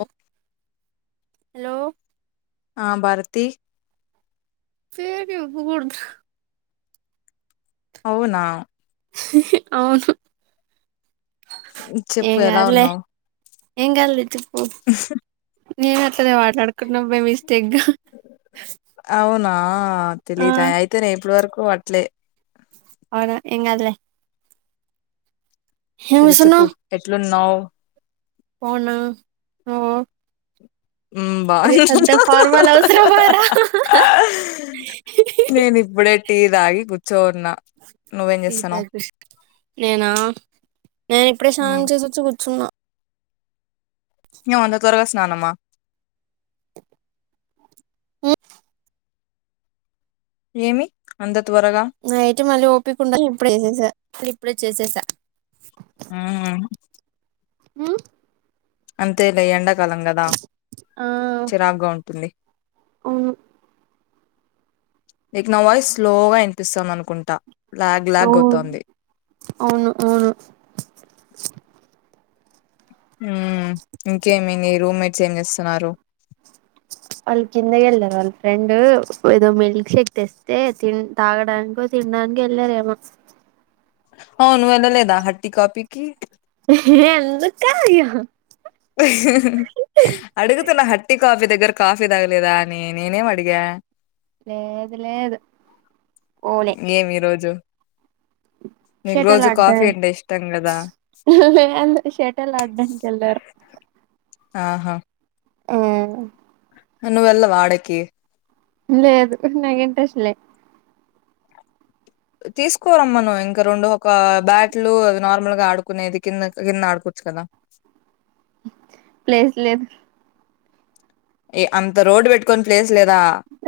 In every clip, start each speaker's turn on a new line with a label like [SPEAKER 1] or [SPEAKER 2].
[SPEAKER 1] ఓ hello
[SPEAKER 2] ఆ భారతిీ
[SPEAKER 1] ఏదీ [inaudible]
[SPEAKER 2] అవునా
[SPEAKER 1] అవును
[SPEAKER 2] చెప్పు
[SPEAKER 1] ఏం
[SPEAKER 2] ఎలా
[SPEAKER 1] గాదులే
[SPEAKER 2] ఉన్నావు
[SPEAKER 1] ఏం గాదులే చెప్పు నేను ఆట్లాడుక ఒక నవ్వే వస్
[SPEAKER 2] అవునా
[SPEAKER 1] ఆ
[SPEAKER 2] తెలీతా అయితే ఇప్పడు వరకు ఓ అట్లే
[SPEAKER 1] అవునా ఏం గాదులే
[SPEAKER 2] సరే చెప్పు ఎట్లున్నావ్
[SPEAKER 1] అవునా
[SPEAKER 2] మ్ బాగు
[SPEAKER 1] అవసరమా రా
[SPEAKER 2] నేను ఇప్పుడే టీ తాగి కూర్చోన్నా నువ్వేం చేస్తానావ్
[SPEAKER 1] నేనా నేను ఇప్పుడే స్నానం
[SPEAKER 2] మ్
[SPEAKER 1] చేసి వచ్చి కూర్చున్నా
[SPEAKER 2] ఏం అంత తోరగా స్నానమా
[SPEAKER 1] హ్మ్
[SPEAKER 2] ఏమి అంద
[SPEAKER 1] నైట్ మళ్ళీ ఓపకుండదు అని ఇప్పుడే చేసేసా ఇప్పుడే చేసేసా
[SPEAKER 2] మ్
[SPEAKER 1] మ్
[SPEAKER 2] అంతేలే ఎండ కాలం గదా
[SPEAKER 1] ఆ
[SPEAKER 2] చిరాక్గా ఉంటుంది
[SPEAKER 1] అవును
[SPEAKER 2] నీక్ నా వాయిస్ స్లోగా ఇనిపిస్తాంది అనుకుంట
[SPEAKER 1] అ అవును అవును
[SPEAKER 2] మ్ ఇంకేమి నీ రూమ్మేట్స్ ఏం చేస్తున్నారు
[SPEAKER 1] వాళ్ళ కిందకే వెళ్ళారు వాళ్ళ ఫ్రెండ్ ఏదో మిల్క్ షేక్ తెస్తే తి తాగడానికో తినడానికో వెళ్ళారేమో
[SPEAKER 2] అవును నువ్వు వెళ్ళలేదా హట్టి కాపీకి
[SPEAKER 1] ఎందుకా అ్య [unintelligible]
[SPEAKER 2] అడుగుతున్న హాట్టి కాఫీ దేగ్ గర్ కాఫీ తాగలేదా అని నేనేం అడిగ
[SPEAKER 1] లేద్ లేదు
[SPEAKER 2] ఏమి ఈరోజు
[SPEAKER 1] షటల్
[SPEAKER 2] కాఫీ
[SPEAKER 1] ఆడ్డన్
[SPEAKER 2] అంటే ఇష్టం కదా
[SPEAKER 1] అందుకు షటల్ ఆడ్డాంనికెల్లారు
[SPEAKER 2] అహా
[SPEAKER 1] అ
[SPEAKER 2] నువ్వెళ్లవ ఆడేకి
[SPEAKER 1] లేదు నాక్ ఇంట్రెస్ట్ లే
[SPEAKER 2] తీసుకో రమ్మను ఇంక రెండు ఒక బ్యాట్లు నార్మల్గా ఆడుకునేది కిందక్ కింద ఆడుకోచ్చు కద
[SPEAKER 1] ప్లేస్ లేదు
[SPEAKER 2] ఏ అంత రోడ్ పెట్టుకొని ప్లేస్ లేదా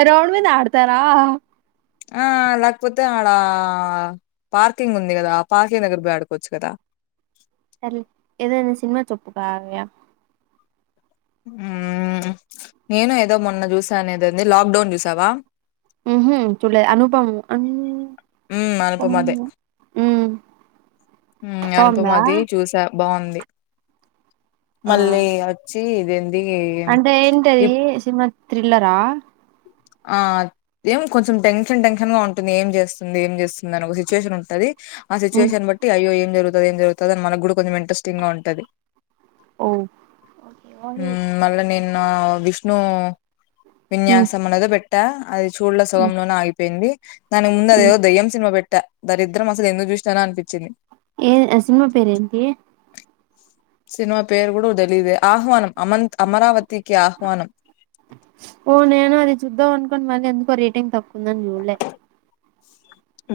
[SPEAKER 1] ఎ రోడ్మింద ఆడతార
[SPEAKER 2] ఆ లాక్పోతే
[SPEAKER 1] సర్లే ఏదైనా సినిమా [unintelligible]
[SPEAKER 2] హ్మ్ నేను ఏదో మొన్న చూసా, నేదెంది లాక్డౌన్ చూసావ
[SPEAKER 1] హ్మ్ చూలే అనుపము అను
[SPEAKER 2] హ్మ్ అనుపమదే హ్మ్
[SPEAKER 1] బాగుందా
[SPEAKER 2] అనుపమది చూస బావుంది
[SPEAKER 1] ఆ
[SPEAKER 2] మళ్ళీ అచ్ తి ఇదేం
[SPEAKER 1] అంటే ఏంటది సిమం థ్రిల్లర్ ఆ
[SPEAKER 2] అ ఏం కొంచెం టెన్షన్, టెన్షన్ గా ఉంటుంది. ఏం చేసుంది, ఏం చేసుంది అని ఒక సిచ్యుయేషన్ ఉంటది. ఆ
[SPEAKER 1] ఉమ్
[SPEAKER 2] సిచువేషన్ బట్టి అయ్యో ఎం జరుగుతది ఏం జరుగుతదో అని మనగుడా కొంచెం ఇంట్రెస్టింగ్గా ఉంటది
[SPEAKER 1] ఓ ఓకే ఓహి
[SPEAKER 2] ఉమ్ మళ్ళా నేను నా విష్ణు విన్యాస్ పెట్టా అది [unintelligible] చూడ్ల సగంలోనే ఆగిపోయింది దానికి ముందే అదేదో దెయ్యం సినిమా బేట్ ధ
[SPEAKER 1] ఏ సినిమా పేరేంటి
[SPEAKER 2] సినిమా పేరు గుడో తెలిదే! ఆహ్వానం అమంత్ అమరావతికి ఆహ్వానం.
[SPEAKER 1] ఓ నేను అది చూద్దాం అనుకోని మళ్ళీ ఎందుకో రేటింగ్ తక్కుందని చూడలే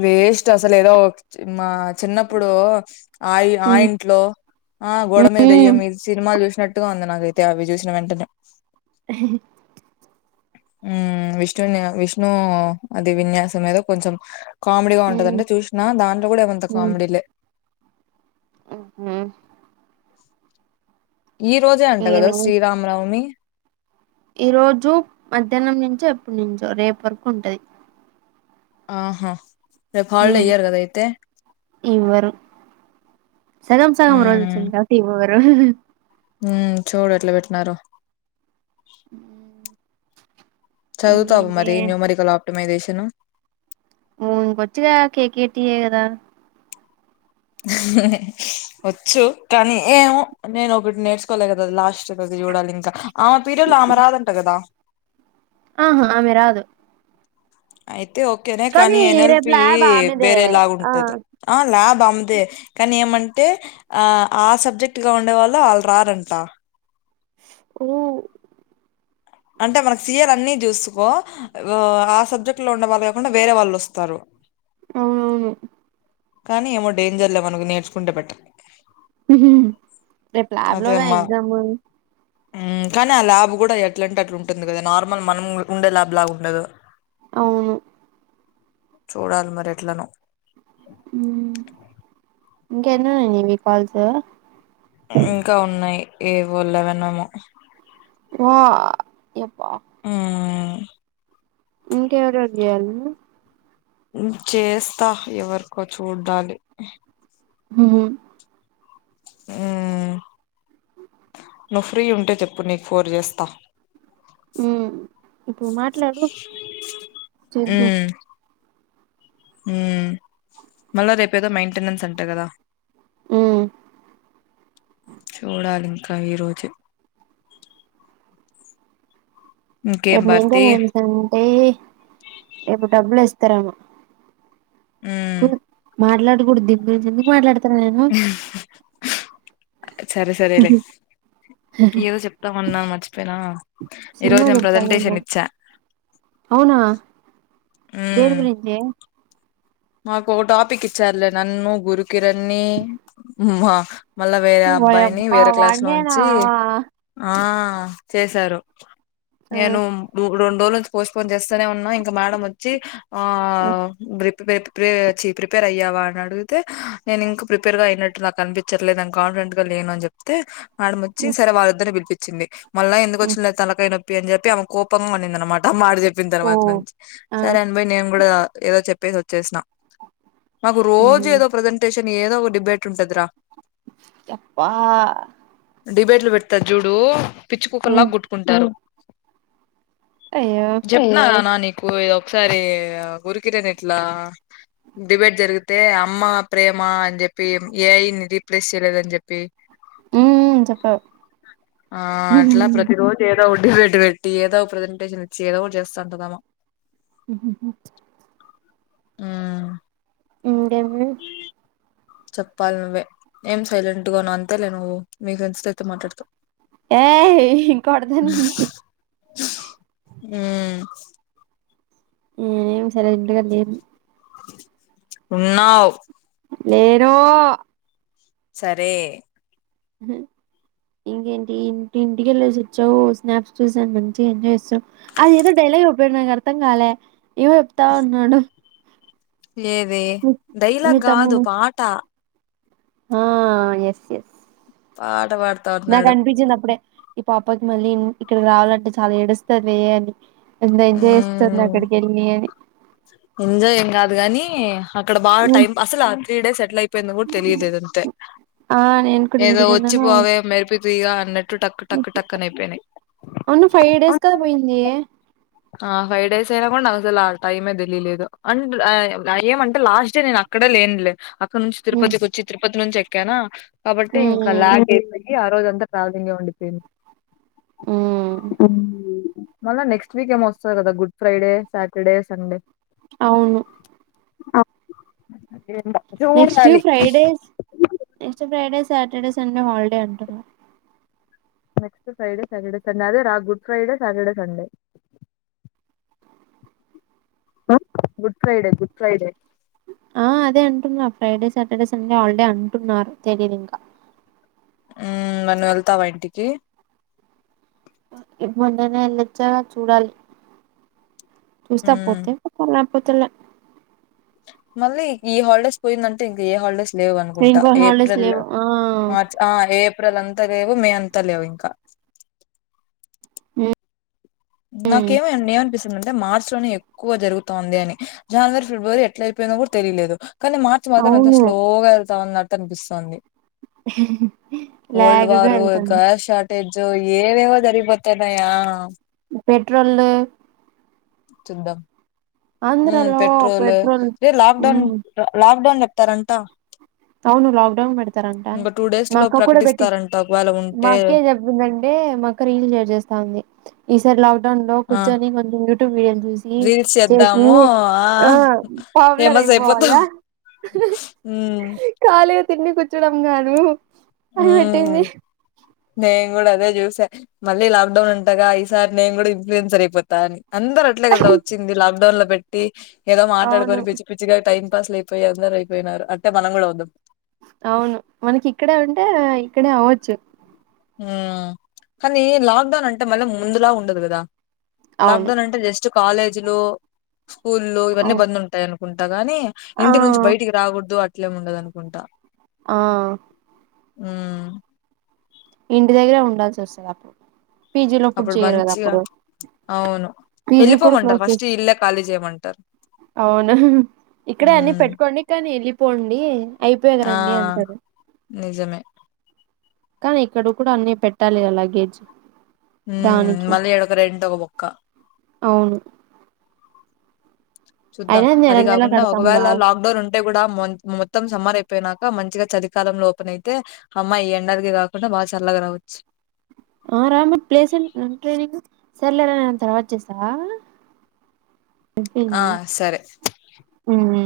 [SPEAKER 2] వేస్ట్ అసలు ఏదో ఒక చిన్మ్మ అది చిన్నప్పుడు ఆ ఆ
[SPEAKER 1] ఉమ్,
[SPEAKER 2] ఇంట్లో ఆ గోడ మీద
[SPEAKER 1] ఉమ్,
[SPEAKER 2] దెయ్యం ఇది సినిమాలు చూస నట్టుగా ఉంది నాకైతే అవి చూసిన వెంటనే హ్మ్ విష్ణుని విష్ణు అది విన్యాసం మీద కొంచెం కామెడీగా
[SPEAKER 1] ఉమ్,
[SPEAKER 2] ఉంటదంటే చూసినా దాంట్లో కూడా ఏం అంత కామెడీలే
[SPEAKER 1] హ్మ్ హు
[SPEAKER 2] ఈ రోజే అంట కదా
[SPEAKER 1] ఇంకేమి
[SPEAKER 2] శ్రీరామనవమి
[SPEAKER 1] ఈ రోజు మధ్యాహ్నం నుంచో ఎప్పటినుంచో రేపు వరకు ఉంటది
[SPEAKER 2] ఆహా రేపు హాలిడే
[SPEAKER 1] మ్మ్
[SPEAKER 2] ఇయ్యారు కదా అయితే
[SPEAKER 1] ఇవ్వరు సగం సగం రోజొచ్చింది కాబట్టి ఇవ్వ
[SPEAKER 2] హ్మ్ చూడు ఎట్లా పెట్టినరో
[SPEAKER 1] మ్మ్
[SPEAKER 2] చదువుతావు మరి న్యూమరికల్ అబ్ ప్టిమైజేషన్
[SPEAKER 1] మను కొచ్చగా కే కేటి ఏ కదా
[SPEAKER 2] వచ్చు కానీ ఏమో నేను ఒకటి నేర్చుకోలే కదా లాస్ట్ ద్ది చూడాలి ఇంకా ఆమె పీరియడ్ లో ఆమె రాదంట కదా
[SPEAKER 1] ఆహా ఆమె రాదు
[SPEAKER 2] ఆయితే తే ఓకేనే కానీ ఎన్
[SPEAKER 1] రేపు
[SPEAKER 2] ఎల్పి
[SPEAKER 1] ల్యాబ్ ఆమెదే
[SPEAKER 2] వేరేలా
[SPEAKER 1] ఆ
[SPEAKER 2] ఉంటది ఆ ల్యాబ్ ఆమ్దే కానీ ఏమంటే ఆ ఆ సబ్జెక్ట్ గా ఉండేవాళ్ళు ఆళ్ళు రారంట
[SPEAKER 1] ఓ
[SPEAKER 2] అంటే మనకి సి ఆర్ అన్ని చూసుకో ఆ సబ్జెక్ట్ లో ఉండవాళ్ళు కాకుండా వేరే వాళ్ళు వస్తారు
[SPEAKER 1] అవునవును
[SPEAKER 2] కానీ ఏమో డేంజర్ లే మనకు నేర్చుకుంటే బెటర్
[SPEAKER 1] హ్మ్ రేపు ల్యాబ్ లో గా ఎగ్జామ్
[SPEAKER 2] మ్మ్ కానీ ఆ ల్యాబ్ కూడా ఎట్లంటే అట్లా ఉంటుంది కదా నార్మల్ మనం ఉండే ల్యాబ్ లాగా ఉండదు
[SPEAKER 1] అవును
[SPEAKER 2] చూడాలి మరి ఎట్లానో
[SPEAKER 1] మ్మ్ ఇంకెన్నున్నాయి డి మీ కాల్స్
[SPEAKER 2] ఇంకా ఉన్నాయి ఏవో లేవనేమో
[SPEAKER 1] ఓ ఎప్ప
[SPEAKER 2] మ్మ్
[SPEAKER 1] ఇంకెవరెవరు చేయాలి
[SPEAKER 2] మ్మ్ చేస్తా ఎవరికో చూడాలి
[SPEAKER 1] హ్మ్
[SPEAKER 2] హ్మ్ నువ్వు ఫ్రీ ఉంటే చెప్పు నీకు ఫోన్ చేస్తా
[SPEAKER 1] హ్మ్ ఇప్పుడు మాట్లాడు చెద్ద
[SPEAKER 2] హ్మ్ మళ్ళా రేపు ఏదో మెయింటెనెన్స్ అంటా కదా
[SPEAKER 1] మ్మ్
[SPEAKER 2] చూడాలి కావి రోజు
[SPEAKER 1] రేపు
[SPEAKER 2] భారతి
[SPEAKER 1] మెయింటనెంస్ అంటె రేపు డబ్బులు వస్త తర్ ఏమో
[SPEAKER 2] మ్మ్
[SPEAKER 1] మాటల గుడి దీని గురించి ఎందుకు మాట్లాడ తన్నా నేను
[SPEAKER 2] సరే సరే లే ఏదో చెప్తామన్నా మర్చిపోయినా ఈరోజు
[SPEAKER 1] సినిమా
[SPEAKER 2] నేను
[SPEAKER 1] చెప్తానేమో
[SPEAKER 2] ప్రసెంటేషన్ ఇచ్చా
[SPEAKER 1] అవునా దేని
[SPEAKER 2] మ్మ్
[SPEAKER 1] గురించి
[SPEAKER 2] మాకు ఒక టాపిక్ ఇచ్చారులే నన్ను గురుకిరణ్ణి మళ్ళా వేరే అబ్బాయిని
[SPEAKER 1] ఓయబ్బా
[SPEAKER 2] వేరే క్లాస్ లో
[SPEAKER 1] వాడినేనా
[SPEAKER 2] ఉంచి ఆ ఆ చేశారు
[SPEAKER 1] ఆ
[SPEAKER 2] నేను ముగుడుం డోల్ నుంచి పోస్పోన్ చేస్తూనే ఉన్నాం ఇంక మేడం వచ్చి ఆ
[SPEAKER 1] ఉ,
[SPEAKER 2] బ్రి బెట్ ప్రిపే ప్రిపేర్ అయ్యావా అని అడిగితే నేను ఇంకా ప్రిపేర్ గా అయినట్టు నాకు అనిపించట్లేదు నాని కాన్ఫిడెంట్ గా లేను అని చెప్తే మేడమ్ వచి
[SPEAKER 1] ఉ,
[SPEAKER 2] సరే వాల్ ఇద్దర్ని పిల్పై చిింది మళ్ళ ఎందుకు
[SPEAKER 1] ఉ.
[SPEAKER 2] వచ్చిందిలే తనకైన అని చెప్పి ఆమె కోపంగా కొన్నింద అనమాట మాడిది చెప్పిన
[SPEAKER 1] ఓ
[SPEAKER 2] తర్వాత నుంచి
[SPEAKER 1] ఆ
[SPEAKER 2] సరే అని బయి నేను కూడా ఏదో చెప్పేసి వచ్చేసిన మాకు రోజు
[SPEAKER 1] ఉహు.
[SPEAKER 2] ఏదో ప్రజెంటేషన్ ఏదో ఒక డిబేట్ ఉంటదరా
[SPEAKER 1] చెప్పా
[SPEAKER 2] డిబేట్లు పెడతారు జూడు పిచ్చు కుక్క
[SPEAKER 1] హ్మ్
[SPEAKER 2] లాగా గుట్టుకుంటారు
[SPEAKER 1] అయ్యో
[SPEAKER 2] చెప్న్నారుారా నాని కూయ్ ఒకసారి గురుకిర ఎట్లా డిబేట్ జరిగితే అమ్మ ప్రేమ అని చెప్పి ఏఐని రీప్లేస్ చేయలేదని చెప్పి
[SPEAKER 1] హ్మ్ చెప్పావు
[SPEAKER 2] ఆ అట్లా ప్రతి రోజు ఏదో ఒక హాయ్ గాయ్స్ ఏదో ప్రజెంటేషన్ ఇచ్చి ఏదో ఒక చేస్తా అనుకున్నాము ఆ
[SPEAKER 1] ఉ ఏంది
[SPEAKER 2] చెప్పాలి నువ్వే ఏం సైలెంట్ గా ఉన్నావు అంతేలే నువ్వు మీ ఫ్రెండ్స్ త మాట్లాడతా
[SPEAKER 1] ఏయ్ కొడతానండి
[SPEAKER 2] ఉమ్
[SPEAKER 1] ఏం సైలెంట్ [unintelligible]
[SPEAKER 2] ఉన్నావ్
[SPEAKER 1] లేరు
[SPEAKER 2] సరే
[SPEAKER 1] ఇంకేంటి ఇంటి ఇంటికెళ్ళసి వచ్చావు స్నాప్స్ చూసని మంచి ఎంజ్చ్చావు అది ఏదో డైలీయాడు నాకు అర్థం కాలే ఏవో చెప్తావు ఉన్నాడు
[SPEAKER 2] ఏదే
[SPEAKER 1] మీ మీ
[SPEAKER 2] డైలాగ్ కాదు
[SPEAKER 1] తమ్ముడు
[SPEAKER 2] పాట
[SPEAKER 1] ఆ ఎస్ ఎస్
[SPEAKER 2] ఆ
[SPEAKER 1] నాకు అనిపించింది అప్పుడే ఈ పాపకి మళ్ళీ ఇక్కడకి రావాలంటే చాలా ఏడుస్తంది అని ఎంత ఎంజాయ్ ఇస్తుంది అక్కడికి వెళ్ళి అని
[SPEAKER 2] ఎంజాయీ ఏం కాదు గానీ అక్కడ బాగా
[SPEAKER 1] హ్మ్.
[SPEAKER 2] టైం అసలు ఆ త్రీ డేస్ సెటిల్ అయిపోయింది కూడా తెలియదు ఏదంతే
[SPEAKER 1] ఆ నేను కూడా
[SPEAKER 2] ఏదో వచ్చి
[SPEAKER 1] ఇంటికెళ్ళాను
[SPEAKER 2] పోవే మెరిపి తీగా అన్నట్టు టక్ టక్ టక్న అయిపోయినాయి
[SPEAKER 1] అవును ఫైవ్ డేస్ కదా పోయింది
[SPEAKER 2] హా ఫైవ్ డేస్ అయినా కూడా నాకు అసలు ఆ టైమే తెలిలీయలేదు అండ్ ఏమంటే లాస్ట్ డే నేను అక్కడే లేనులే ఇక్క నుంచి
[SPEAKER 1] హ్మ్
[SPEAKER 2] తిరుపతికి వచ్చి తిరుపతి నుంచి కనా కాబట్టి ఇంకా
[SPEAKER 1] హ్మ్
[SPEAKER 2] లాంగ్ ఆ రోజు అంతా ట్రావలింగే ఉండిపోయింది ఉమ్ మళ్లా నెక్స్ట్ వీకేండ్ వస్తుంది కదా గుడ్ ఫ్రైడే సాటర్డే సండే
[SPEAKER 1] అవును
[SPEAKER 2] అ రెండా
[SPEAKER 1] next Fridays next Fridays Saturday Sunday holiday అంటున్నా
[SPEAKER 2] నెక్స్ట్ ఫ్రైడే సాటర్డే సండే అదే రా Good Friday Saturday Sunday Good Friday Good Friday
[SPEAKER 1] ఆ అదే అంటున్నారు ఫ్రైడే సాటర్డే సండే హాలిడే అంటున్నారు తెలియదుంకా
[SPEAKER 2] ఉ నన్ను వెళ్తావా ఇంటికి
[SPEAKER 1] మొన్ననే వెళ్ళచ్చాగా చూడాలి చూస్ట
[SPEAKER 2] మ్మ్
[SPEAKER 1] పోతే ప పొతల
[SPEAKER 2] మళ్ళీ ఈ హాల్డేస్ పోయిందంటే ఇంక ఏ హాలిడేస్ లేవు అనుకుంటా
[SPEAKER 1] ఇంకో హాలిడేస్
[SPEAKER 2] ఏప్రిల్
[SPEAKER 1] లేవు ఆ
[SPEAKER 2] మార్చ్ ఆ ఏప్ ఏప్రిల్ అంత లేవు మే అంత లేవు ఇంక
[SPEAKER 1] హ్మ్
[SPEAKER 2] నాకేమో ఏమనిపిస్తుంది అంటే మార్చ్ లోనే ఎక్ ఎక్కువ జరుగుతోంది అని జాన్వరి ఫిబ్రవరి ఎట్ల అయిపోయిందో కూడ తెలియదు కానీ మార్చ్ మాత్రం ఎంత
[SPEAKER 1] అవును
[SPEAKER 2] స్లోగా వెళ్తామ అన్నట్టు కన్పిస్తోంది వల్డ్
[SPEAKER 1] లాగ్గా
[SPEAKER 2] వారు ఇక
[SPEAKER 1] వెళ్తుంది
[SPEAKER 2] స్టార్ట్ అయిం అ ఏవేవో జరిగిపోతున్నయి ఆ
[SPEAKER 1] పెట్రోల్లు
[SPEAKER 2] చింద ఉమ్
[SPEAKER 1] ఆంధ్రాలో
[SPEAKER 2] పెట్రోలు
[SPEAKER 1] పెట్రోల్
[SPEAKER 2] ఏ లాక్డౌన్
[SPEAKER 1] హ్మ్
[SPEAKER 2] లాక్డౌన్ పెట్టరంట
[SPEAKER 1] అవును లాక్డౌన్ పెడతారంట
[SPEAKER 2] టూ డేస్
[SPEAKER 1] మా
[SPEAKER 2] లో
[SPEAKER 1] అక్క కూడ పెట్టి
[SPEAKER 2] ప్రకటిస్తారంట ఒకవేళ
[SPEAKER 1] మా
[SPEAKER 2] ఉంటే
[SPEAKER 1] అక్కే చెప్పిందంటే మా అక్క రీల్ షేర్ చేేస్తా ఉంది సర్ లాక్ డౌన్ లో
[SPEAKER 2] ఆ
[SPEAKER 1] [unintelligible] టుంది
[SPEAKER 2] రీల్స్ చేద్దాము ఆ
[SPEAKER 1] పాపులర్
[SPEAKER 2] ఫేమస్ అయిపోతం
[SPEAKER 1] కాలి తిన్ని కూచ్చుడం గాదు
[SPEAKER 2] ఆ మే కూడా అదే చూసే మళ్ళీ లాక్ డౌన్ అంటగా ఈ సారి నేను కూడా ఇన్ఫ్ూయన్సర్ అయిపోతా అని అందరు అట్లే కద వచ్చింది లాక్డౌన్ లో పెట్టి ఏదో
[SPEAKER 1] అవును
[SPEAKER 2] మాట్లాడుకొని పిచ్చి పిచ్చిగా టైం పాస్లు అయిపోయి అందరు అయిపోయినారు అట్టే మనం కూడా అవుదాం
[SPEAKER 1] అవును మనకి ఇక్కడే ఉంటే ఇక్కడే అవచ్చు
[SPEAKER 2] ఉ కానీ లాక్డౌన్ అంటే మళ్ళీ ముందుల ఉండదు కదా లాక్
[SPEAKER 1] అవును
[SPEAKER 2] డౌన్ అంటే జస్ చ్చు కాలేజ్లో స్కూల్లో ఇవన్నీ
[SPEAKER 1] అవ్-
[SPEAKER 2] బంద్ ఉంటాయి ఉంట గాని
[SPEAKER 1] ఆ
[SPEAKER 2] ఇంటి నుంచి బయటికి రాకూడదు అ ఇట్లేమ్ ఉండదనుకుంటా
[SPEAKER 1] ఆ
[SPEAKER 2] ఉ
[SPEAKER 1] ఇంటి దగ్గరే ఉండాల్సి వస్తది అప్పు
[SPEAKER 2] అప్పుడు మంచిగా అవును
[SPEAKER 1] పీజీ కూడా
[SPEAKER 2] వెళ్ళిపోమంటారు
[SPEAKER 1] క్లోజ్ చేస్త
[SPEAKER 2] ఫస్ట్ ఇల్లే ఖాళీ చేయ్ మన్
[SPEAKER 1] అవును ఇక్కడే అన్ని
[SPEAKER 2] హ్మ్
[SPEAKER 1] పెట్టుకోండి కానీ వెళ్ళిపోండి అయిపోయింది
[SPEAKER 2] ఆ
[SPEAKER 1] రండి అంటారు
[SPEAKER 2] నిజమే
[SPEAKER 1] కానీ ఇక్కడ కూడా అన్ని పెట్టాలి లగేజ్
[SPEAKER 2] ఉ
[SPEAKER 1] దానికి
[SPEAKER 2] మళ్ళీ ఆడొక రెండు ఒక బొక్క
[SPEAKER 1] అవును
[SPEAKER 2] చూద్దాం
[SPEAKER 1] అయినా నెల
[SPEAKER 2] అది
[SPEAKER 1] నెల
[SPEAKER 2] కాకుండా
[SPEAKER 1] కడతాం రా
[SPEAKER 2] ఒకవేళ లాక్డౌన్ ఉంటే కూడా మొత్తం సమ్మార్ అయిపోయినాక మన్ మంచిగా చలికాలంలో ఓపెన్ అయితే హ్మ్మ్ ఈ ఎండలకి కాకుండా బాగా చల్లగా రావచ్చు
[SPEAKER 1] ఆ రామ్ ప్లేస్ సన్ ట్రైనింగ్ సరేలే రా నేను తరువాత చేస్తా
[SPEAKER 2] ఆ
[SPEAKER 1] అయిపోయింది
[SPEAKER 2] సరే
[SPEAKER 1] ఉ ఉ